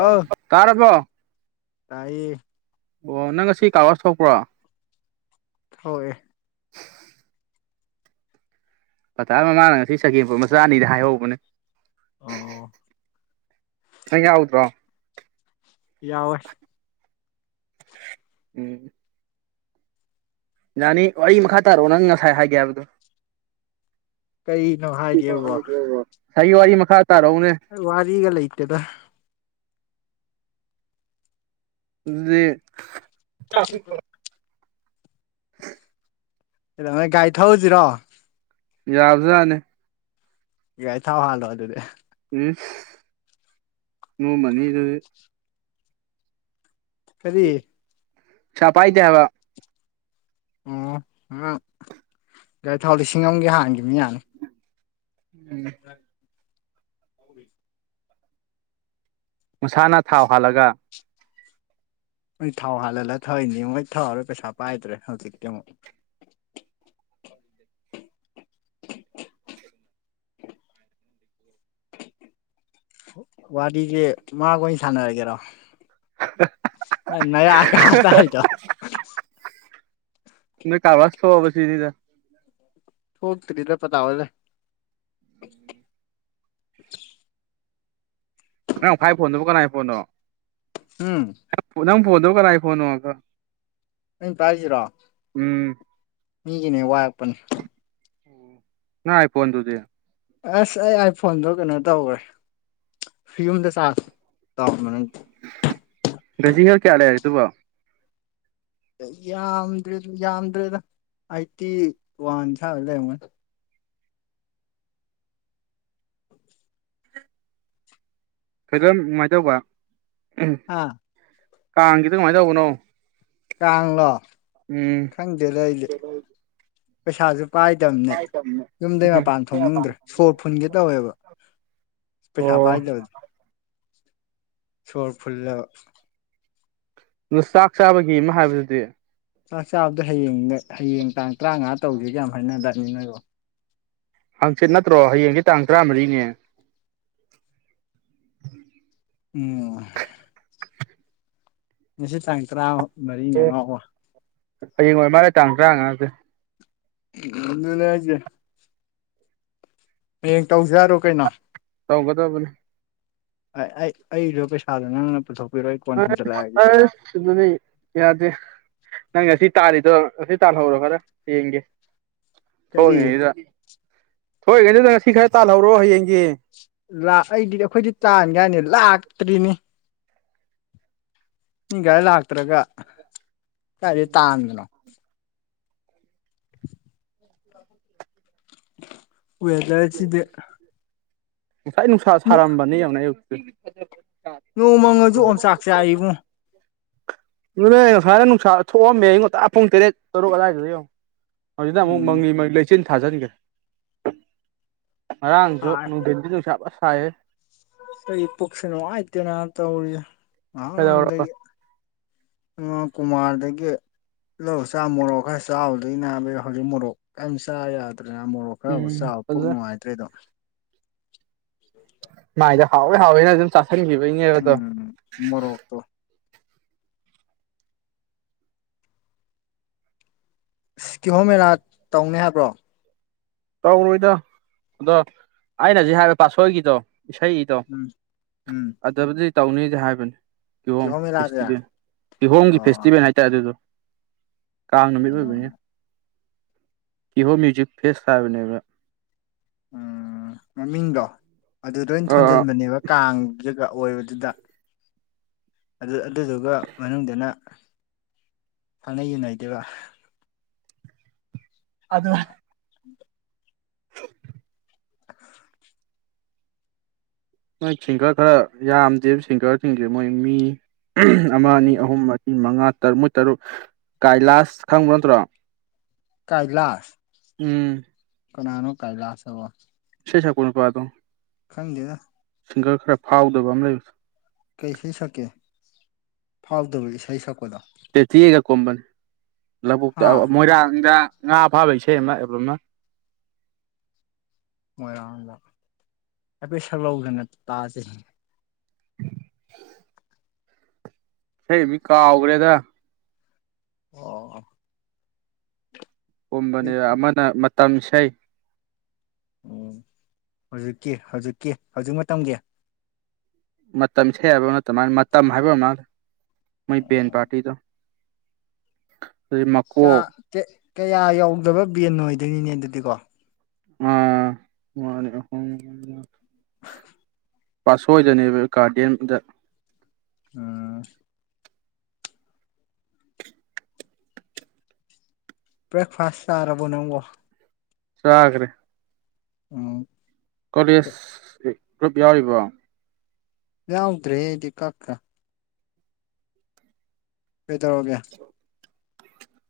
ꯑꯥꯎ ꯇꯥꯔꯕꯣ ꯇꯥꯏꯌꯦ ꯑꯣ ꯅꯪ ꯉꯁꯤ ꯀꯥꯔ ꯋꯥꯁ ꯊꯣꯛꯄ꯭ꯔꯣ ꯊꯣꯛꯑꯦ [inaudible] ꯄꯇꯥ ꯃꯃꯥꯅ ꯉꯁꯤ ꯆꯒꯦꯝꯄꯣꯝꯕ ꯆꯥꯅꯤꯗꯤ ꯍꯥꯏꯍꯧꯕꯅꯦ ꯑꯣ ꯅꯪ ꯌꯥꯎꯗ꯭ꯔꯣ ꯌꯥꯎꯑꯦ ꯎꯝ ꯌꯥꯅꯤ ꯋꯥꯔꯤ ꯃꯈꯥ ꯇꯥꯔꯛꯑꯣ ꯅꯪ ꯉꯁꯥꯏ ꯍꯥꯏꯒꯦ ꯍꯥꯏꯕꯗꯣ ꯀꯩꯅꯣ ꯍꯥꯏꯒꯦꯕꯣ ꯉꯁꯥꯏꯒꯤ ꯋꯥꯔꯤ ꯃꯈꯥ ꯇꯥꯔꯛꯎꯅꯦ ꯋꯥꯔꯤꯒ ꯂꯩꯇꯦꯗ [inaudible] ꯀꯩꯗꯧꯅꯩ ꯒꯔꯤ ꯊꯧꯁꯤꯔꯣ ꯌꯥꯕꯖꯠꯅꯤ ꯒꯥꯔꯤ ꯊꯥꯎ ꯍꯥꯜꯂꯣ ꯑꯗꯨꯗꯤ ꯏꯁ ꯅꯣ ꯃꯅꯤ ꯑꯗꯨꯗꯤ ꯀꯔꯤ ꯄꯩꯁꯥ ꯄꯥꯏꯗꯦ ꯍꯥꯏꯕ ꯑꯣ ꯅꯪ ꯒꯥꯔꯤ ꯊꯥꯎ ꯂꯤꯁꯤꯡ ꯑꯃꯒꯤ ꯍꯥꯟꯒꯤꯕꯅꯤ ꯌꯥꯅꯤ ꯎꯝ [inaudible] ꯃꯁꯥꯅ ꯊꯥꯎ ꯍꯥꯜꯂꯒ ꯍꯣꯏ ꯊꯥꯎ ꯍꯥꯜꯍꯜꯂ ꯊꯧꯏꯅꯤ ꯊꯧꯑꯔꯣꯏ ꯄꯩꯁꯥ ꯄꯥꯏꯗ꯭ꯔꯦ ꯍꯧꯖꯤꯛꯇꯤ ꯑꯃꯨꯛ [inaudible] ꯋꯥꯔꯤꯁꯦ ꯃꯥꯒꯑꯣꯏꯅ ꯁꯥꯟꯅꯔꯒꯦꯔꯣ ꯅꯪ ꯅꯌꯥ ꯀꯥꯗ ꯍꯥꯏꯗꯣ [inaudible] ꯅꯣꯏ ꯀꯥꯔ ꯋꯥꯁ ꯊꯣꯛꯑꯕ ꯁꯤꯅꯤꯗ ꯊꯣꯛꯇꯔꯤꯗ ꯄꯇꯥꯝ ꯍꯣꯏꯂꯩ ꯅꯪ ꯄꯥꯏ ꯐꯣꯟꯗꯨꯕꯨ ꯀꯅꯥꯥꯏ ꯐꯣꯟꯅꯣ ꯎꯝ ꯅꯪ ꯅꯪ ꯐꯣꯟꯗꯣ ꯀꯅꯥꯏ ꯐꯣꯟꯅꯣꯑꯒ ꯑꯩꯅ ꯄꯥꯏꯁꯤꯔꯣ ꯎꯝ ꯃꯤꯒꯤꯅꯦ ꯋꯥꯏꯔꯛꯄꯅꯦ ꯅꯪ ꯑꯥꯏ ꯐꯣꯟꯗꯨꯗꯤ ꯑꯁ ꯑꯩ ꯑꯥꯏ ꯐꯣꯟꯗꯣ ꯀꯩꯅꯣ ꯇꯧꯈ꯭ꯔꯦ ꯌꯨꯝꯗ ꯆꯥꯔꯖ ꯇꯧꯔꯝꯕꯅꯦ ꯕꯦꯇꯔꯤ ꯍꯦꯜꯠ ꯀꯌꯥ ꯂꯩꯔꯤ ꯑꯗꯨꯕꯨ ꯌꯥꯝꯗ꯭ꯔꯦꯗ ꯌꯥꯝꯗ꯭ꯔꯦꯗ ꯑꯥꯏꯠꯇꯤ ꯋꯥꯟ ꯁꯥꯏꯋꯥꯏꯗ ꯂꯩꯔꯝꯒꯅꯤ [inaudible] ꯑꯥ ꯀꯥꯡꯒꯤꯗꯣ ꯀꯃꯥꯏꯅ ꯇꯧꯕꯅꯣ ꯀꯥꯡꯂꯣ ꯎꯝ ꯈꯪꯗꯦꯗ ꯑꯩꯗꯤ ꯄꯩꯁꯥꯁꯨ ꯄꯥꯏꯗꯕꯅꯦ ꯌꯨꯝꯗꯩ ꯃꯄꯥꯟ ꯊꯣꯛꯅꯤꯡꯗ꯭ꯔꯦ ꯁꯣꯔ ꯐꯨꯟꯒꯦ ꯇꯧꯋꯦꯕ ꯄꯩꯁꯥ ꯑꯣ ꯄꯥꯏꯗꯕ ꯆꯣꯔ ꯐꯨꯂꯕ ꯑꯗꯨ ꯆꯥꯛ ꯆꯥꯕꯒꯤ ꯑꯃ ꯍꯥꯏꯕꯗꯨꯗꯤ ꯆꯥꯛ ꯆꯥꯕꯗꯣ ꯍꯌꯦꯡ ꯍꯌꯦꯡ ꯇꯥꯡ ꯇꯔꯥꯃꯉꯥ ꯇꯧꯁꯦꯒꯥꯏ ꯌꯥꯝ ꯍꯥꯏꯅꯗꯥꯏꯅꯦ ꯅꯣꯏꯕꯨ ꯍꯪꯆꯤꯠ ꯅꯠꯇ꯭ꯔꯣ ꯍꯌꯦꯡꯁꯦ ꯇꯥꯡ ꯇꯔꯥꯃꯔꯤꯅꯦ ꯎꯝ ꯉꯁꯤ ꯇꯥꯡ ꯇꯔꯥ ꯃꯔꯤꯅ ꯑꯉꯥꯎꯋꯥ ꯍꯌꯦꯡ ꯑꯣꯏꯔ ꯃꯥꯜꯂꯦ ꯇꯥꯡ ꯇꯔꯥꯉꯥꯁꯦ ꯏ ꯂ ꯌꯥꯖꯦ ꯍꯌꯦꯡ ꯇꯧꯁꯦ ꯍꯥꯏꯔꯣ ꯀꯩꯅꯣ ꯇꯧꯒꯗꯕꯅꯦ ꯑꯩ ꯑꯩꯁꯨ ꯄꯩꯁꯥꯗꯣ ꯅꯪꯅ ꯄꯨꯊꯣꯛ ꯑꯁ ꯑꯁ ꯑꯗꯨꯗꯤ ꯌꯥꯗꯦ ꯅꯪ ꯉꯁꯤ ꯇꯥꯔꯤꯗꯣ ꯉꯁꯤ ꯇꯥꯜꯍꯧꯔꯣ ꯈꯔ ꯍꯌꯦꯡꯒꯦ ꯀꯔꯤ ꯊꯣꯡꯉꯤꯉꯩꯁꯤꯗ ꯊꯣꯛꯏꯉꯩꯗꯨꯗ ꯉꯁꯤ ꯈꯔ ꯇꯥꯜꯍꯧꯔꯣ ꯍꯌꯦꯡꯒꯥ ꯂꯥ ꯑꯩꯗꯤꯗꯤ ꯑꯩꯈꯣꯏꯗꯤ ꯇꯥꯟꯒꯦ ꯍꯥꯏꯅꯤ ꯂꯥꯛꯇ꯭ꯔꯤꯅꯤ ꯃꯤ ꯒꯥꯏ ꯂꯥꯛꯇ꯭ꯔꯒ ꯀꯗꯥꯏꯗꯩ ꯇꯥꯟꯕꯅꯣ [inaudible] [inaudible] ꯋꯦꯗꯔ ꯉꯁꯥꯏ ꯅꯨꯡꯁꯥ ꯁꯥꯔꯝꯕꯅꯤ ꯌꯦꯡꯉꯨꯅꯦ ꯑꯌꯨꯛꯇ ꯅꯣꯡꯃꯪꯉꯁꯨ ꯑꯣꯝꯆꯥꯛ ꯆꯥꯛꯏꯕꯨꯡ ꯑꯗꯨꯅꯦ ꯉꯁꯥꯏꯅ ꯅꯨꯡꯁꯥ ꯊꯣꯛꯑꯝꯃꯦ ꯑꯌꯨꯛ ꯉꯟꯇꯥ ꯄꯨꯡ ꯇꯔꯦꯠ ꯇꯔꯨꯛ ꯑꯗꯨꯋꯥꯏꯗꯨꯗ ꯌꯦꯡꯉꯣ ꯍꯧꯖꯤꯛꯅ ꯑꯃꯨꯛ ꯎꯝ ꯃꯪꯂꯤ ꯃꯪ ꯂꯩꯆꯤꯟ ꯊꯥꯖꯤꯟꯈ꯭ꯔꯦ ꯉꯔꯥꯡꯁꯨ ꯁꯥꯏ ꯅꯨꯡꯊꯤꯟꯗꯤ ꯅꯨꯡꯁꯥ ꯐ ꯁꯥꯏꯍꯦ ꯑꯩ ꯄꯨꯛꯁꯤ ꯅꯨꯡꯉꯥꯏꯇꯦꯅꯥ ꯇꯧꯔꯤꯁꯦ [unintelligible] ꯀꯩꯗꯧꯔꯕ ꯗꯒꯤ ꯀꯨꯃꯥꯔꯗꯒꯤ ꯂꯧꯔ ꯆꯥ ꯃꯣꯔꯣꯛ ꯈꯔ ꯆꯥꯎꯕꯗꯒꯤ ꯅꯥꯕ ꯍꯧꯖꯤꯛ ꯃꯣꯔꯣꯛ ꯀꯔꯤꯝ ꯆꯥ ꯌꯥꯗ꯭ꯔꯦꯅ ꯃꯣꯔꯣꯛ ꯈꯔꯕꯨ ꯎꯝ ꯆꯥꯕ ꯄꯨꯛ ꯑꯗꯨꯗ ꯅꯨꯡꯉꯥꯏꯇ꯭ꯔꯦꯗꯣ [inaudible] ꯃꯥꯥꯏꯗ ꯍꯥꯎꯋꯦ ꯍꯥꯎꯋꯦꯅ ꯑꯗꯨ ꯆꯥꯁꯟꯈꯤꯕꯩꯅꯦ ꯎꯝ ꯃꯔꯣꯛꯇꯣ ꯀꯤꯍꯣꯝ ꯃꯦꯂꯥ ꯇꯧꯅꯤ ꯍꯥꯏꯕ꯭ꯔꯣ ꯇꯧꯔꯣꯏꯗ ꯑꯗꯣ ꯑꯩꯅ ꯍꯧꯖꯤꯛ ꯍꯥꯏꯕ ꯄꯥꯠꯁꯣꯏꯒꯤꯗꯣ ꯏꯁꯩ ꯗꯣ ꯎꯝ ꯎꯝ ꯑꯗꯨꯗꯕꯨꯗꯤ ꯇꯧꯅꯤꯗꯤ ꯍꯥꯏꯕꯅꯤ ꯀꯤꯍꯣꯝ ꯃꯦꯂꯥꯁꯦ ꯑꯣ ꯐꯦꯁꯇꯤꯚꯦꯜ ꯀꯤꯍꯣꯝꯒꯤ ꯐꯦꯁ ꯐꯁꯇꯤꯚꯦꯜ ꯍꯥꯏꯇꯥꯔꯦ ꯑꯗꯨꯗꯣ ꯀꯥꯡ ꯅꯨꯃꯤꯠ ꯑꯣꯏꯕꯅꯤꯅ ꯀꯤꯍꯣꯝ ꯃ꯭ꯌꯨꯖꯤꯛ ꯐꯦꯁ ꯍꯥꯏꯕꯅꯦꯕ ꯎꯝ ꯃꯃꯤꯡꯗꯣ ꯑꯗꯨꯗ ꯑꯣꯏ ꯊꯣꯟꯖꯟꯕꯅꯦꯕ ꯀꯥꯡꯖꯒ ꯑꯣꯏꯕꯗꯨꯗ ꯑꯗꯨ ꯑꯗꯨꯗꯨꯒ ꯃꯅꯨꯡꯗꯅ ꯈꯪꯅꯩ ꯌꯨꯅꯩꯗꯨꯏꯕ ꯑꯗꯨ ꯃꯣꯏ ꯁꯤꯡꯒꯔ ꯈꯔ ꯌꯥꯝꯗꯦ ꯁꯤꯡꯒꯔꯁꯤꯡꯁꯦ ꯃꯣꯏ ꯃꯤ ꯑꯃ ꯑꯅꯤ ꯎꯝ ꯑꯍꯨꯝ ꯃ ꯃꯤ ꯃꯉꯥ ꯇꯔꯨꯛꯃꯣꯏ ꯇꯔꯨꯛ ꯀꯥꯏꯂꯥꯁ ꯈꯪꯕ ꯅꯠꯇ꯭ꯔꯣ ꯀꯥꯏꯂꯥꯁ ꯎꯝ ꯀꯅꯥꯅꯣ ꯀꯥꯏꯂꯥꯁ ꯑꯕꯣ ꯏꯁꯩ ꯁꯛꯄ ꯅꯨꯄꯥꯗꯣ ꯈꯪꯗꯦꯗ ꯁꯤꯡꯒꯔ ꯈꯔ ꯐꯥꯎꯗꯕ ꯑꯃ ꯂꯩꯕ ꯀꯩ ꯏꯁꯩ ꯁꯛꯀꯦ ꯐꯥꯎꯗꯕ ꯏꯁꯩ ꯁꯛꯄꯗꯣ ꯇꯦꯇꯦꯒ ꯀꯨꯝꯕꯅꯤ ꯂꯧꯕꯨꯛꯇ ꯍꯥ ꯃꯣꯏꯔꯥꯡꯗ ꯉꯥ ꯐꯥꯕꯩ ꯏꯁꯩ ꯑꯃ ꯑꯦꯜꯕꯝ ꯃ ꯃꯣꯏꯔꯥꯡꯗ ꯍꯥꯏꯐꯦꯠ ꯁꯛꯂꯛꯎꯗꯅ ꯇꯥꯁꯦ [inaudible] ꯏꯁꯩ ꯃꯤ ꯀꯥꯥꯎꯒ꯭ꯔꯦꯗ ꯑꯣꯑꯣ ꯀꯨꯝꯕꯅꯦ ꯑꯃꯅ ꯃꯇꯝ ꯏꯁꯩ ꯎꯝ ꯍꯧꯖꯤꯛꯀꯤ ꯍꯧꯖꯤꯛꯀꯤ ꯍꯧꯖꯤꯛ ꯃꯇꯝꯒꯤ ꯃꯇꯝ ꯏꯁꯩ ꯍꯥꯏꯕ ꯅꯠꯇ ꯃꯥꯟꯅꯦ ꯃꯇꯝ ꯍꯥꯏꯕ ꯑꯣꯏꯔ ꯃꯥꯜꯂꯦ ꯃꯣꯏ ꯕꯦꯟ ꯄꯥꯔꯇꯤꯗꯣ ꯑꯗꯩ ꯆꯥ ꯃꯀꯣꯛ ꯀ ꯀꯌꯥ ꯌꯧꯗꯕ ꯕꯦꯟ ꯑꯣꯏꯗꯣꯏꯅꯤꯅꯦ ꯑꯗꯨꯗꯤ ꯀꯣ ꯑꯥꯥ ꯃꯥꯅꯤ ꯑꯍꯣꯡꯕ [unintelligible] ꯄꯥꯠꯁꯣꯏꯗꯅꯦꯕ ꯒꯥꯔꯗꯦꯟꯗ ꯎꯝ ꯕ꯭ꯔꯦꯛꯐꯥꯁ ꯆꯥꯔꯕꯣ ꯅꯪꯕꯣ ꯆꯥꯒ꯭ꯔꯦ ꯎꯝ ꯀꯣꯂꯦꯖ ꯒ꯭ꯔꯨꯞ ꯌꯥꯎꯔꯤꯕꯣ ꯌꯥꯎꯗ꯭ꯔꯦ ꯑꯩꯗꯤ ꯀꯛꯈꯔꯦ ꯀꯩꯗꯧꯔꯒꯦ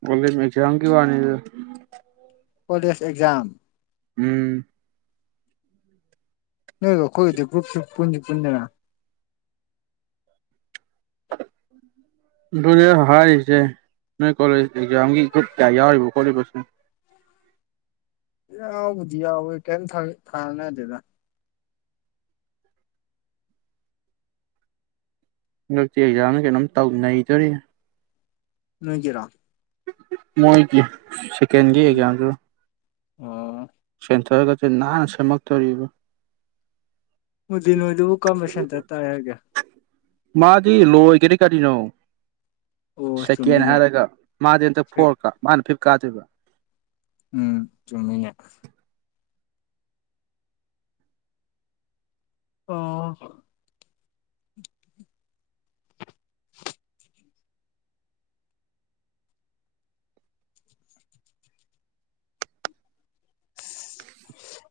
ꯑꯣ ꯃꯤꯠ ꯑꯦꯛꯖꯥꯝꯒꯤ ꯋꯥꯅꯤꯗ ꯀꯣꯂꯦꯖ ꯑꯦꯛꯖꯥꯝ ꯎꯝ ꯅꯣꯏꯒ ꯑꯩꯈꯣꯏꯒꯗꯤ ꯒ꯭ꯔꯨꯞꯁꯨ ꯄꯨꯟꯗꯤ ꯄꯨꯟꯗꯅ ꯑꯗꯨꯅꯦ ꯑꯩꯅ ꯍꯥꯏꯔꯤꯖꯦ ꯅꯣꯏ ꯀꯣꯂꯦꯖ ꯑꯦꯛꯖꯥꯝꯒꯤ ꯒ꯭ꯔꯨꯞ ꯀꯌꯥ ꯌꯥꯎꯔꯤꯕ ꯈꯣꯠꯂꯤꯕ ꯁꯨꯝ ꯌꯥꯎꯕꯨꯗꯤ ꯌꯥꯎꯌꯦ ꯀꯩꯝ ꯊꯥ ꯀꯥꯅꯗꯦꯗ ꯍꯟꯗꯛꯇꯤ ꯑꯦꯛꯖꯥꯝꯗ ꯀꯩꯅꯣꯝ ꯇꯧ ꯅꯩꯗꯣꯔꯤ ꯅꯣꯏꯒꯤꯔꯣ ꯃꯣꯏꯒꯤ ꯁꯦꯀꯦꯟꯒꯤ ꯎꯝ ꯑꯦꯛꯖꯥꯝꯖꯨ ꯑꯣ ꯁꯦꯟꯇꯔꯒꯗꯤ ꯅꯥꯟꯅ ꯁꯦꯝꯃꯛꯇꯣꯔꯤꯕ [unintelligible] ꯅꯣꯏꯗꯨꯕꯨ ꯀꯔꯝꯕ ꯁꯦꯟꯇꯔ ꯇꯥꯏ ꯍꯥꯏꯒꯦ ꯃꯥꯗꯤ ꯂꯣꯏꯒ꯭ꯔꯦ ꯀꯔꯤꯅꯣ ꯑꯣ ꯁꯦꯀꯦꯟ ꯆꯨꯝꯃꯤꯅꯦ ꯍꯥꯏꯔꯒ ꯃꯥꯗꯤ ꯍꯟꯇꯛ ꯐꯣꯔ ꯀꯥ ꯃꯥꯅ ꯐꯤꯞ ꯀꯥꯗꯣꯏꯕ ꯎꯝ ꯆꯨꯝꯃꯤꯅꯦ ꯑꯣ [unintelligible]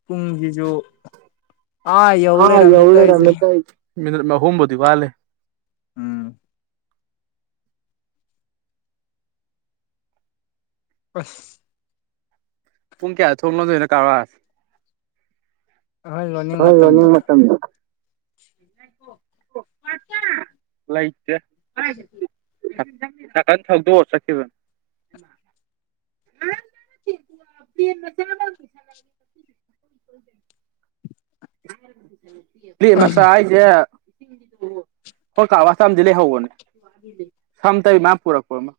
ꯄꯨꯡꯖꯤꯖꯨ ꯑꯥ ꯌꯧ ꯂꯩꯔꯝꯃꯦ ꯇꯧꯏꯖꯦ ꯃꯤꯅꯠ ꯑꯍꯨꯝꯕꯨꯗꯤ ꯋꯥꯠꯂꯤ ꯎꯝ ꯑꯁ ꯄꯨꯡ ꯀꯌꯥꯗ ꯊꯣꯡ ꯂꯣꯟꯗꯨꯏꯅꯣ ꯀꯥ ꯑꯩꯈꯣꯏ ꯂꯣꯟꯅꯤꯡ [unintelligible] ꯂꯣꯟꯅꯤꯡꯕ ꯃꯇꯝꯗ [unintelligible] [unintelligible] ꯂꯩꯇꯦ ꯁꯥ ꯁꯥꯏꯀꯜ ꯊꯧꯗꯣꯛꯑ ꯆꯠꯈꯤꯕꯅ [unintelligible] [inaudible] [unintelligible] ꯃꯆꯥ ꯍꯥꯏꯖꯦ ꯑꯩꯈꯣꯏ ꯀꯥꯔ ꯋꯥꯁꯇ ꯑꯃꯗꯤ ꯂꯩꯍꯧꯕꯅꯦ [unintelligible] ꯄꯨꯔꯛꯄ ꯑꯃ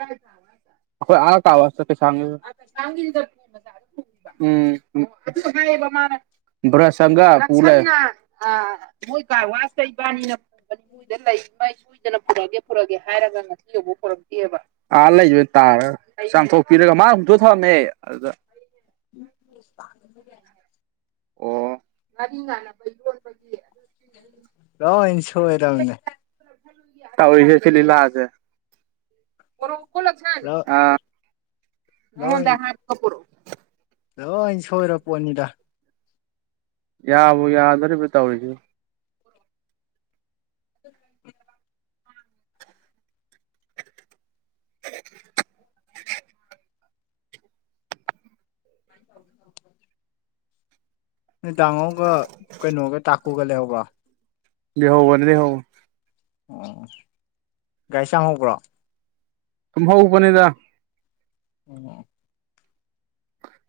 ꯑꯩꯈꯣꯏ ꯑ ꯀꯥꯔ ꯋꯥꯁꯇ [unintelligible] ꯎꯝ [unintelligible] ꯕꯔꯁ ꯑꯃꯒ ꯄꯨꯔ ꯂꯛꯑꯦ [unintelligible] ꯃꯣꯏ ꯀꯥꯔ ꯋꯥꯁꯇ ꯏꯕꯅꯤꯅ [unintelligible] ꯅꯪꯅꯥ ꯄꯨꯔꯛꯑꯀꯦ ꯄꯨꯔꯛꯑꯀꯦ ꯍꯥꯏꯔꯒ ꯉꯁꯤ ꯐꯥꯎꯕ ꯄꯨꯔꯛꯇꯦꯕ ꯑ ꯂꯩꯕꯅꯤ ꯇꯥꯔꯒ ꯆꯥꯝꯊꯣꯛꯄꯤꯔꯒ ꯃꯥ ꯍꯨꯟꯇꯣꯛꯑ ꯊꯝꯃꯝꯃꯦ ꯑꯗꯨꯗ [unintelligible] ꯑꯣ ꯉꯥꯔꯤ ꯉꯥꯟꯅꯕ [unintelligible] ꯂꯣꯏꯟ ꯁꯣꯏꯔꯝꯅꯤ [inaudible] ꯇꯧꯋꯤ ꯁꯦꯂꯤꯂꯁꯦ [unintelligible] ꯂꯣꯏ ꯂꯣꯏ ꯁꯣꯏꯔ ꯄꯣꯠꯅꯤꯗ ꯌꯥꯕꯨ ꯌꯥꯗꯣꯔꯤꯕ ꯇꯧꯔꯤꯁꯤꯕꯨ [inaudible] ꯅꫭꯏ ꯗꯥꯡꯉꫭꯒ ꯀꯩꯅꯣꯒ ꯇꯥꯀꯨꯒ ꯂꯩꯍꯧꯕ꯭ꯔꯣ ꯂꯩꯍꯧꯕꯅꯦ ꯂꯩꯍꯧ ꯑ ꯒꯥꯔꯤ ꯆꯥꯝꯍꯧꯕ꯭ꯔꯣ ꯇꯨꯝ ꯍꯧꯕꯅꯤꯗ ꯑꯣ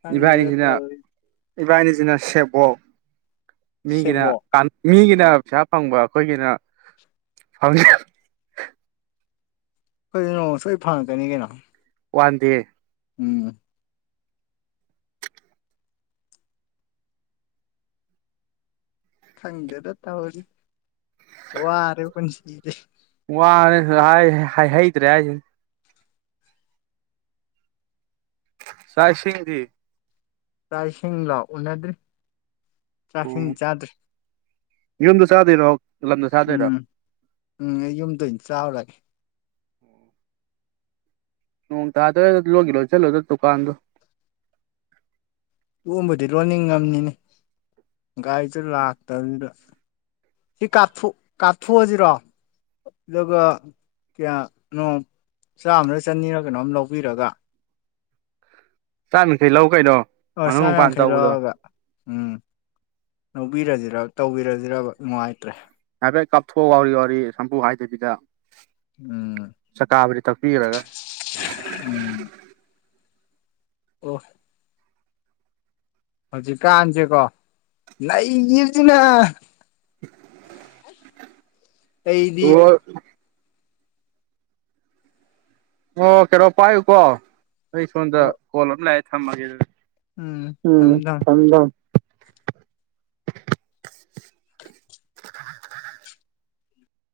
ꯈꯪꯗꯦꯗ ꯏꯕꯥꯅꯤꯁꯤꯅ ꯇꯧꯔꯤꯁꯦ ꯏꯕꯥꯅꯤꯁꯤꯅ ꯁꯦꯕꯣꯛ ꯃꯤꯒꯤꯅ ꯁꯦꯕꯣ ꯃꯤꯒꯤꯅ ꯄꯩꯁꯥ ꯐꯪꯕ ꯑꯩꯈꯣꯏꯒꯤꯅ ꯐꯪ ꯑꯩꯈꯣꯏꯖꯨ ꯅꯣꯡꯃ ꯁꯣꯏ ꯐꯪꯉꯛꯀꯅꯤ ꯀꯩꯅꯣ ꯋꯥꯟ ꯗꯦ ꯎꯝ ꯈꯪꯗꯦꯗ ꯇꯧꯔꯤꯁꯦ ꯋꯥꯔꯦ ꯄꯨꯟꯁꯤꯁꯦ ꯋꯥꯔꯦ ꯁꯤꯗꯍꯥꯏ ꯍꯥꯏꯍꯩꯗ꯭ꯔꯦ ꯍꯥꯏꯁꯤꯅꯤ ꯆꯥꯛ ꯏꯁꯤꯡꯗꯤ ꯆꯥꯛ ꯏꯁꯤꯡꯂꯣ ꯎꯅꯗ꯭ꯔꯤ ꯆꯥꯛꯏꯁꯤꯡ ꯎꯝ ꯆꯥꯗ꯭ꯔꯤ ꯌꯨꯝꯗ ꯆꯥꯗꯣꯏꯔꯣ ꯂꯝꯗ ꯆꯥꯗꯣꯏꯔꯣ ꯎꯝ ꯎꯝ ꯑꯩ ꯌꯨꯝꯗ ꯑꯣꯏꯅ ꯆꯥꯎꯔꯒꯦ ꯅꯣꯡꯇꯥꯗꫭꯔꯦꯗ ꯂꫭꯟꯒꯦ ꯂꫭꯟꯖꯜꯂꫭꯗ ꯇꯨꯀꯥꯟꯗꯨ ꯂꯣꯟꯕꯨꯗꯤ ꯂꯣꯟꯅꯤꯡ ꯉꯝꯃꯤꯅꯦ ꯒꯥꯔꯤꯁꯦ ꯂꯥꯛꯇꯕꯗꯨꯗ ꯍꯦꯛ ꯀꯥꯞꯊꯣꯛ ꯀꯥꯞꯊꯣꯛꯑꯖꯤꯔꯣ ꯑꯗꯨꯒ ꯀꯌꯥꯅꯣ ꯆꯥꯝꯃꯔ ꯆꯅꯤꯔ ꯀꯩꯅꯣꯝ ꯂꯧꯕꯤꯔꯒ ꯆꯥꯝ ꯌꯥꯡꯈꯩ ꯂꯧ ꯀꯩꯅꯣ ꯑꫭ ꯃꯅꯨꯡ ꯃꯄꯥꯟ ꯆꯥꯝꯌꯥꯥꯡꯈꯩ ꯇꯧꯕꯗꯣ ꯂꯧꯔꯕ ꯎꯝ ꯂꯧꯕꯤꯔꯖꯤꯔ ꯇꯧꯕꯤꯔꯖꯤꯔꯕ ꯅꯨꯡꯉꯥꯏꯇ꯭ꯔꯦ ꯍꯥꯏꯐꯦꯠ ꯀꯥꯞꯊꯣꯛꯑꫭ ꯋꯥꯎꯔꯤ ꯋꯥꯎꯔꯤ ꯁꯝꯄꯨ ꯍꯥꯏꯗꯕꯤꯗ ꯎꯝ ꯆꯀꯥꯕꯨꯗꯤ ꯇꯛꯄꯤꯔꯒ ꯎꯝ [unintelligible] ꯑꯣ ꯍꯧꯖꯤꯛꯀꯥꯟꯖꯦꯀꯣ ꯂꯩꯒꯤꯕꯁꯤꯅ [inaudible] ꯑꯩꯗꯤ ꯑꯣ ꯀꯩꯅꯣ ꯄꯥꯏꯌꯨꯀꯣ ꯑꯩ ꯁꯣꯝꯗ ꯑꯣ ꯀꯣꯜ ꯑꯃ ꯂꯥꯛꯑꯦ ꯊꯝꯃꯒꯦ ꯑꯗꯨꯗꯤ ꯎꯝ ꯊꯝꯃꫭ ꯊꯝꯃꫭ ꯍꯜꯂꫭ [inaudible]